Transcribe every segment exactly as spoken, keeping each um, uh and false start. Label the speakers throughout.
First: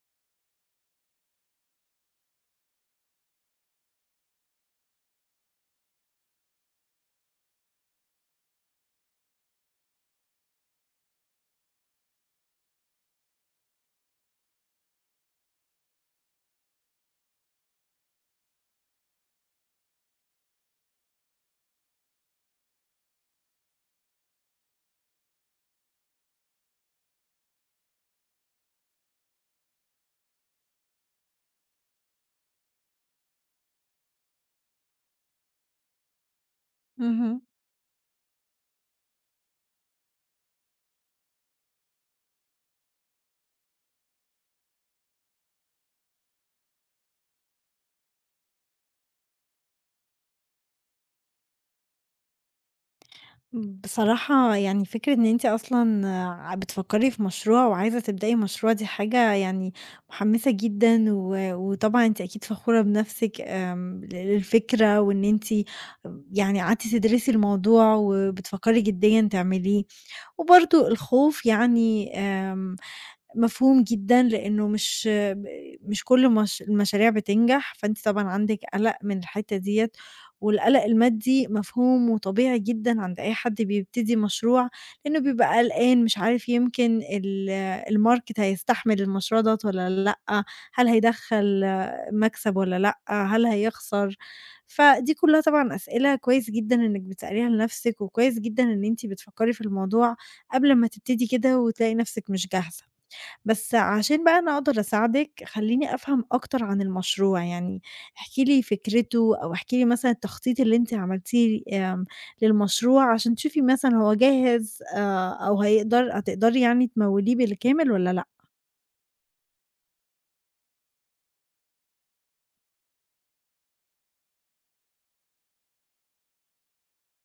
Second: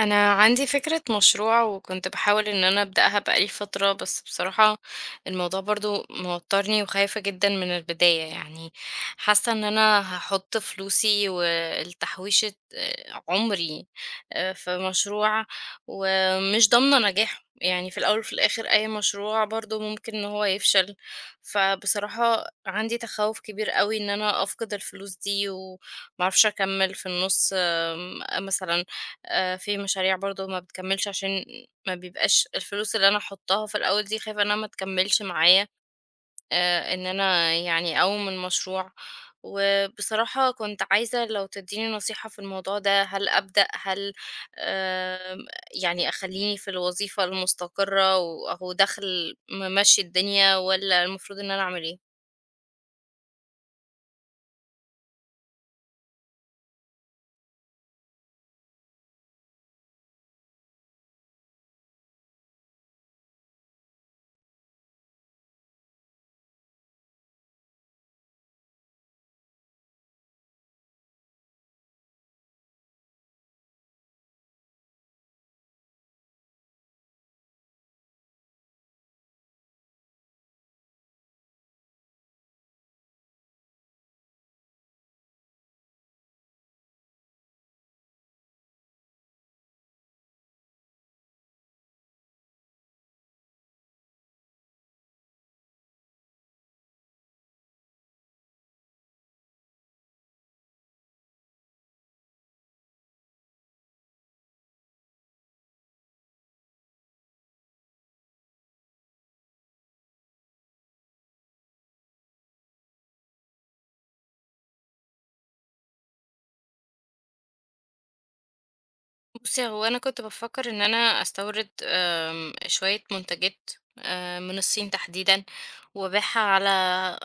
Speaker 1: انا عندي فكرة مشروع وكنت بحاول ان انا ابدأها بقالي فترة، بس بصراحة الموضوع برضو موترني وخايفة جدا من البداية. يعني حاسة ان انا هحط فلوسي والتحويشة آه، عمري آه، في مشروع ومش ضامنة نجاحه. يعني في الاول وفي الاخر اي مشروع برضو ممكن ان هو يفشل. فبصراحة عندي تخوف كبير قوي ان انا افقد الفلوس دي ومعرفش اكمل في النص. آم، مثلا آآ في مشاريع برضه ما بتكمّلش، عشان ما بيبقاش الفلوس اللي أنا أحطّها في الأول دي، خايفة إنها ما تكمّلش معايا، آآ إن
Speaker 2: اهم.
Speaker 1: أنا يعني أقوم المشروع. وبصراحة كنت عايزة لو تدّيني نصيحة في الموضوع ده. هل أبدأ، هل آمم يعني أخلّيني في الوظيفة المستقرة وأهو دَخْل ممشّي الدنيا، والّا المفروض إن أنا أعمل إيه؟
Speaker 2: بصراحة يعني فكرة إن أنتِ أصلًا ع بتفكّري في مشروع وعايزة تبدئي مشروع دي حاجة يعني محمّسة جدًا و وطبعًا أنتِ أكيد فخورة بنفسِك آمم ل للفكرة وإن أنتِ يعني قعدتِ تدرسي الموضوع وبتفكّري جديًا تعمليه، وبرضه الخوف يعني آمم مفهوم جدًا، لإنه مش ب مش كل مش المشاريع بتنجح، فأنتِ طبعًا عندِك قلق من الحتّة ديّة، والقلق المادي مفهوم وطبيعي جدًا عند أي حد بيبتدي مشروع، لإنه بيبقى قلقان مش عارف يمكن ال الmarket هيستحمل المشروع دوّة والّا لأ، هل هيدخّل مكسب والّا لأ، هل هيخسر؟ فدي كلّها طبعًا أسئلة كويس جدًا إنِّك بتسأليها لنَفْسِك، وكويس جدًا إن أنتِ بتفكّري في الموضوع قبل ما تبتدي كده وتلاقي نَفْسِك مش جاهزة. بس عشان بقى أنا أقدر أساعدِك، خلّيني أفهم أكتر عن المشروع، يعني احكي لي فكرته أو احكي لي مثلًا التخطيط اللي أنتِ عملتيه، آمم، للمشروع عشان تشوفي مثلًا هو جاهز، آآ، أو هيقدر هتقدري يعني تموّليه بالكامل والّا لأ؟
Speaker 1: بُصّي، هو أنا كنت بافكّر إن أنا أستورد آمم، شوية منتجات آآ، من الصين تحديدًا وأبيعها على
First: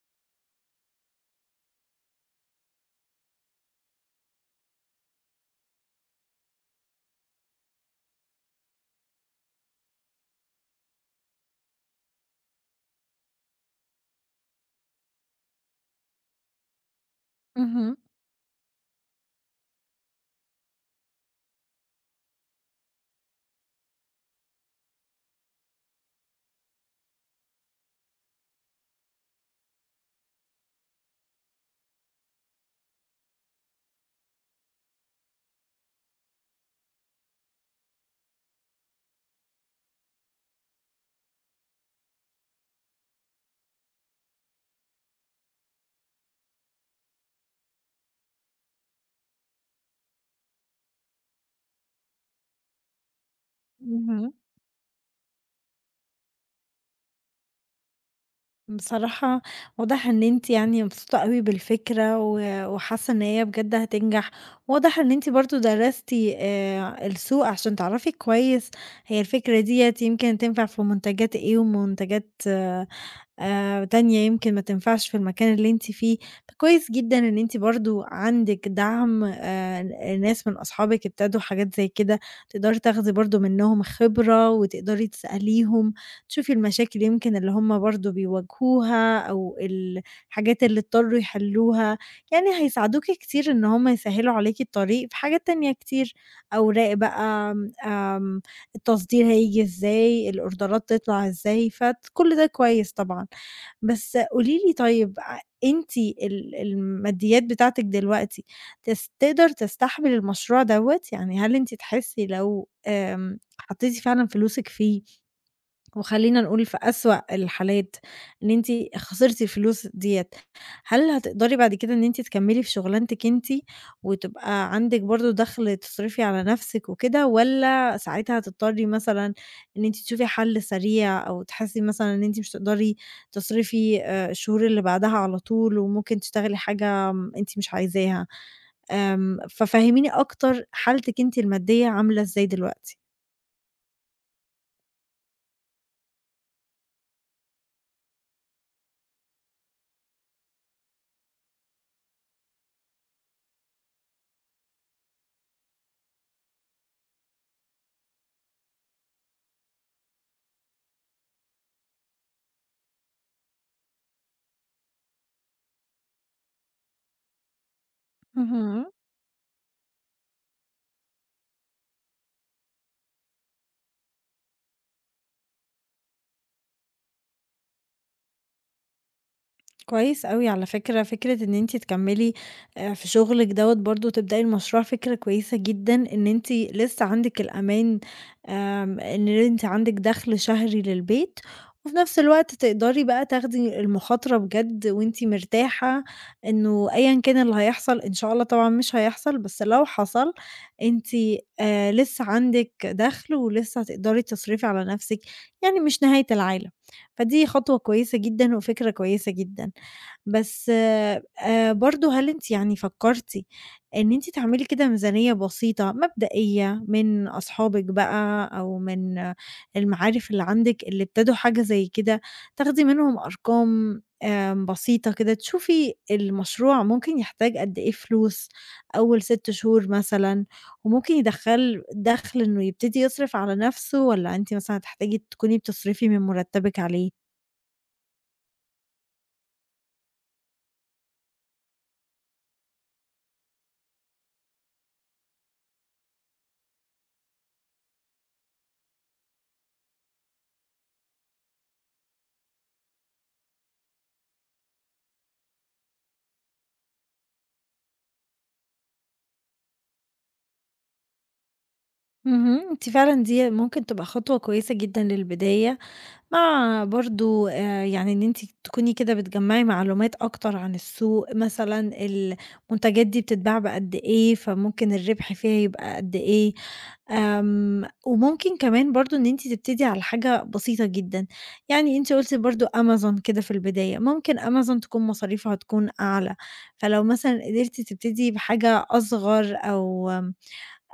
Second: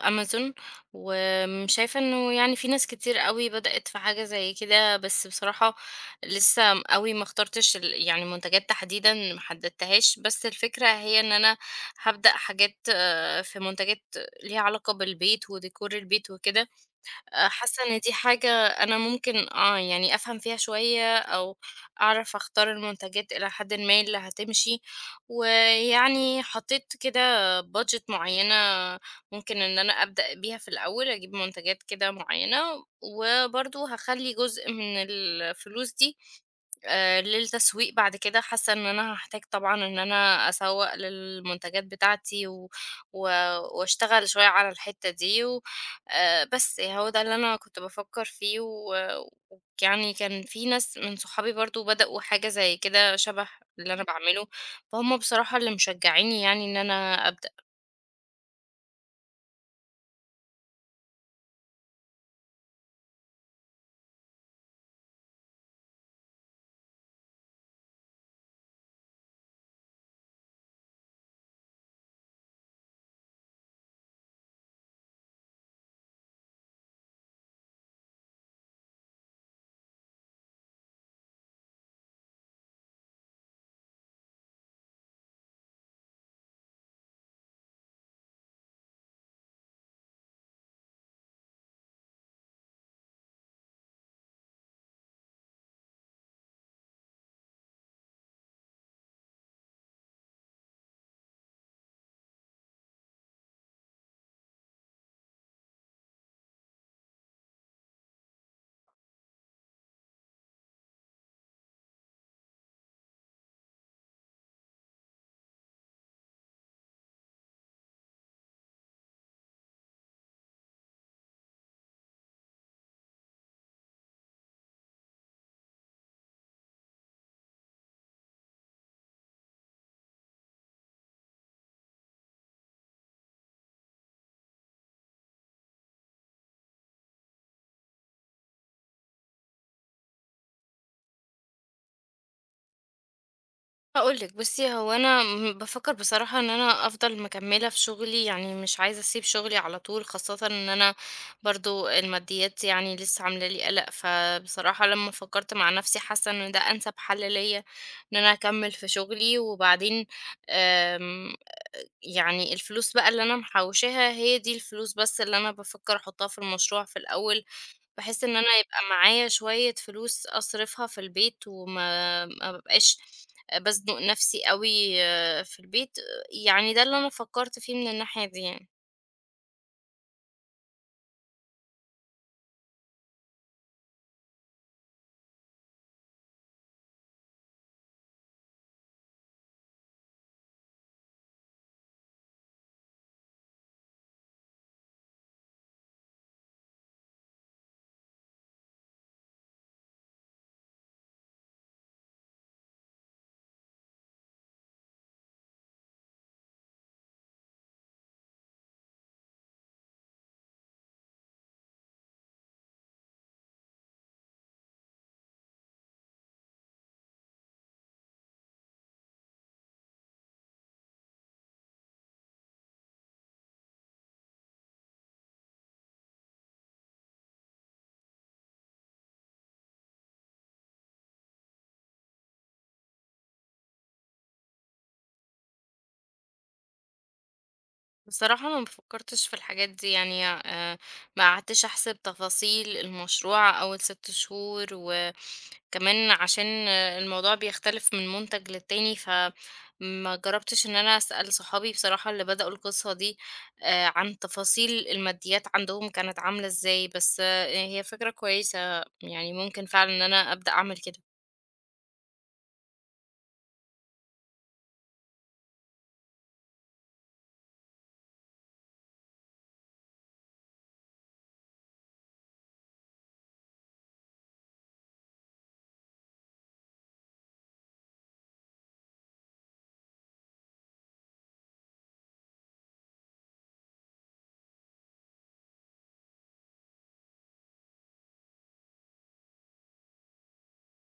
Speaker 1: أمازون، وآمم، شايفة إنه يعني في ناس كتير أوي بدأت في حاجة زي كده. بس بصراحة لسه م أوي ما اخترتش ال يعني منتجات تحديدًا، ما حددتهاش. بس الفكرة هي إن أنا هابدأ حاجات، آه، في منتجات ليها علاقة بالبيت وديكور البيت وكده. آآ، حاسة
Speaker 2: اهم،
Speaker 1: إن دي حاجة أنا ممكن آه، يعني أفهم فيها شوية، أو أعرف أختار المنتجات إلى حدٍ ما اللي هتمشي. ويعني حطيت كده budget معينة ممكن إن أنا أبدأ بيها في الأول، أجيب منتجات كده معينة، وبرضه هاخلّي جزء من الفلوس دي آآ للتسويق بعد كده. حاسة إن أنا هاحتاج طبعًا إن أنا أسوّق للمنتجات بتاعتي و و واشتغل شوية على الحتّة دي و آآ بس يعني هو ده اللي أنا كنت بافكّر فيه. و ويعني كان في ناس من صحابي برضه بدأوا حاجة زي كده، شَبه اللي أنا
Speaker 2: اهم.
Speaker 1: باعمله، فهُم بصراحة اللي مشجعينّي يعني إن أنا أبدأ.
Speaker 2: بصراحة واضح ان انت يعني مبسوطة قوي بالفكرة و- وحاسة ان هي بجد هتنجح. واضح ان انت برضو درستي، آه، السوق عشان تعرفي كويس هي الفكرة ديت يمكن تنفع في منتجات ايه ومنتجات آآ تانية يمكن ما تنفعش في المكان اللي أنتِ فيه، فكويس جدًا إن أنتِ برضه عندِك دعم آآ ن ناس من أصحابِك ابتدوا حاجات زي كده، تقدري تاخدي برضه منّهم خبرة وتقدري تسأليهم، تشوفي المشاكل يمكن اللي هم برضه بيواجهوها أو الحاجات اللي اضطروا يحلّوها، يعني هيساعدوكِ كتير إن هم يسهّلوا عليكِ الطريق في حاجات تانية كتير، أوراق بقى، آمم التصدير هييجي إزاي، الأوردرات تطلع إزاي، فت كل ده كويس طبعًا. بس قولي لي طيب، ع أنتِ ال الماديات بتاعتِك دلوقتي تس تقدر تستحمل المشروع دوّة؟ يعني هل أنتِ تحسي لو آمم، حطيتِ فعلًا فلوسِك فيه وخلّينا نقول في أسوأ الحالات إن أنتِ خسرتِ الفلوس ديّة، هل هتقدري بعد كده إن أنتِ تكمّلي في شغلانتِك أنتِ وتبقى عندِك برضه دخْل تصرفي على نَفْسِك وكده والّا ساعتها هتضطرّي مثلًا إن أنتِ تشوفي حَل سريع أو تحسّي مثلًا إن أنتِ مش هتقدري تصرفي آآ الشهور اللي بعدها على طول وممكن تشتغلي حاجة م أنتِ مش عايزاها؟ آمم، ففهّميني أكتر حالتِك أنتِ المادية عاملة إزاي دلوقتي؟
Speaker 1: هاقول لِك، بُصّي، هو أنا م بافكّر بصراحة إن أنا أفضل مكمّلة في شغلي، يعني مش عايزة أسيب شغلي على طول، خاصةً إن أنا برضه الماديات يعني لسه عاملة لي قَلَق. فبصراحة لمّا فكّرت مع نَفْسي حاسّة إن ده أنسب حَل ليّا، إن أنا أكمّل في شغلي وبعدين آمم، يعني الفلوس بقى اللي أنا محوّشاها هي دي الفلوس بس اللي أنا بافكّر أحُطّها في المشروع في الأول، بحيث إن أنا يبقى
Speaker 2: اهم.
Speaker 1: معايا شوية فلوس أصرفها في البيت، وما ما بابقاش بازنق نفسي أوي في البيت. يعني ده اللي أنا فكّرت فيه من الناحية دي يعني.
Speaker 2: كويس أوي على فكرة، فكرة إن أنتِ تكمّلي آآ في شغلِك دوّة برضه تبدئي المشروع فكرة كويسة جدًا، إن أنتِ لسه عندِك الأمان، آمم إن أنتِ عندِك دخل شهري للبيت، وفي نفس الوقت تقدري بقى تاخدي المخاطرة بجد وأنتِ مرتاحة إنه أيًا كان اللي هيحصل إن شاء الله طبعًا مش هيحصل، بس لو حصل أنتِ آآ لسه عندِك دخل ولسه هتقدري تصرفي على نفسِك، يعني مش نهاية العالم. فدي خطوة كويسة جدًا وفكرة كويسة جدًا. بس آآ برضه هل أنتِ يعني فكرتِ إن أنتِ تعملي كده ميزانية بسيطة مبدئية من أصحابِك بقى أو من، آه، المعارف اللي عندِك اللي ابتدوا حاجة زي كده، تاخدي منهم أرقام آمم بسيطة كده، تشوفي المشروع ممكن يحتاج قد إيه فلوس أول ستة شهور مثلًا، وممكن يدخّل دخل إنه يبتدي يصرف على نفسه والّا أنتِ مثلًا هتحتاجي تكوني بتصرفي من مرتبِك عليه؟
Speaker 1: بصراحة أنا ما فكّرتش في الحاجات دي، يعني آآ، ما قعدتش أحسب تفاصيل المشروع أول ست شهور، و كمان عشان الموضوع بيختلف من منتج للتاني، فما جربتش ان انا اسأل صحابي بصراحة اللي بدأوا القصة دي آه، عن تفاصيل الماديات عندهم كانت عاملة ازاي. بس آه، هي فكرة كويسة، يعني ممكن فعلا ان انا أبدأ اعمل كده.
Speaker 2: اهم، أنتِ فعلًا دي ممكن تبقى خطوة كويسة جدًا للبداية، مع برضه آآ يعني إن أنتِ تكوني كده بتجمّعي معلومات أكتر عن السوق، مثلًا المنتجات دي بتتباع بقد إيه، فممكن الربح فيها يبقى قد إيه، آمم، وممكن كمان برضه إن أنتِ تبتدي على حاجة بسيطة جدًا، يعني أنتِ قُلتِ برضه Amazon كده في البداية، ممكن Amazon تكون مصاريفها تكون أعلى، فلو مثلًا قدرتِ تبتدي بحاجة أصغر أو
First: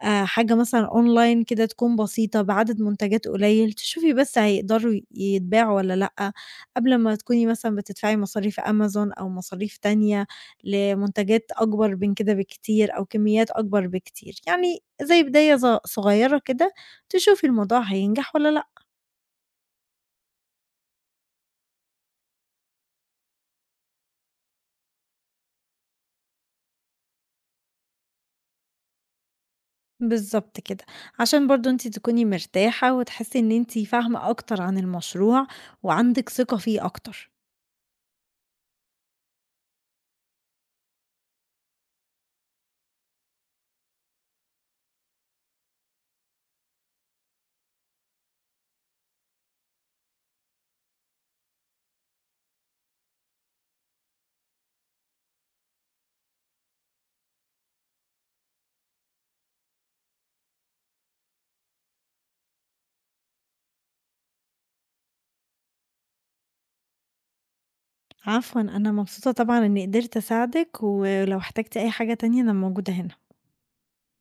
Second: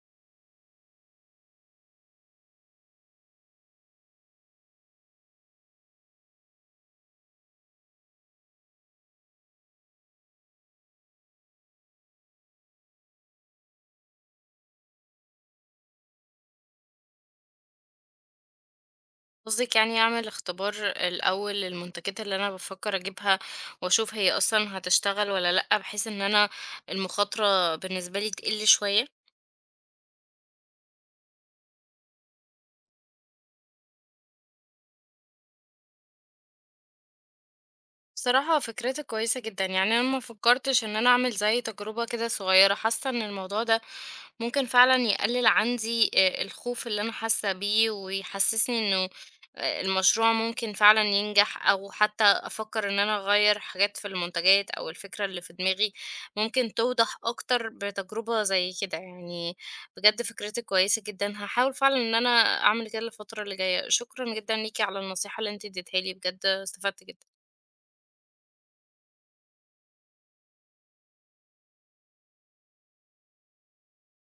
Speaker 2: آآ حاجة مثلًا online كده تكون بسيطة بعدد منتجات قليل، تشوفي بس هيقدروا ي- يتباعوا والّا لأ، قبل ما تكوني مثلًا بتدفعي مصاريف أمازون أو مصاريف تانية لمنتجات أكبر من كده بكتير أو كميات أكبر بكتير، يعني زي بداية ز صغيرة كده تشوفي الموضوع هينجح والّا لأ.
Speaker 1: قصدك يعني اعمل اختبار الاول للمنتجات اللي انا بفكر اجيبها واشوف هي اصلا هتشتغل ولا لأ، بحيث ان انا المخاطرة بالنسبة لي تقل شوية.
Speaker 2: بالضبط كده، عشان برضه أنتِ تكوني مرتاحة وتحسي إن أنتِ فاهمة أكتر عن المشروع وعندِك ثقة فيه أكتر.
Speaker 1: بصراحة فكرتك كويسة جدًا، يعني أنا ما فكّرتش إن أنا أعمل زي تجربة كده صغيّرة. حاسة إن الموضوع ده ممكن فعلًا يقلل عندي آآ الخوف اللي أنا حاسة بيه، ويحسسني إنه آآ المشروع ممكن فعلًا ينجح، أو حتى أفكّر إن أنا أغيّر حاجات في المنتجات، أو الفكرة اللي في دماغي ممكن توضح أكتر بتجربة زي كده. يعني بجد فكرتِك كويسة جدًا، هاحاول فعلًا إن أنا أعمل كده الفترة اللي جاية. شكرًا جدًا ليكِ على النصيحة اللي أنتِ اديتيها لي، بجد استفدت جدًا.
Speaker 2: عفوًا، أنا مبسوطة طبعًا إني قدرت أساعدك، ولو احتجتِ أي حاجة تانية أنا موجودة هنا.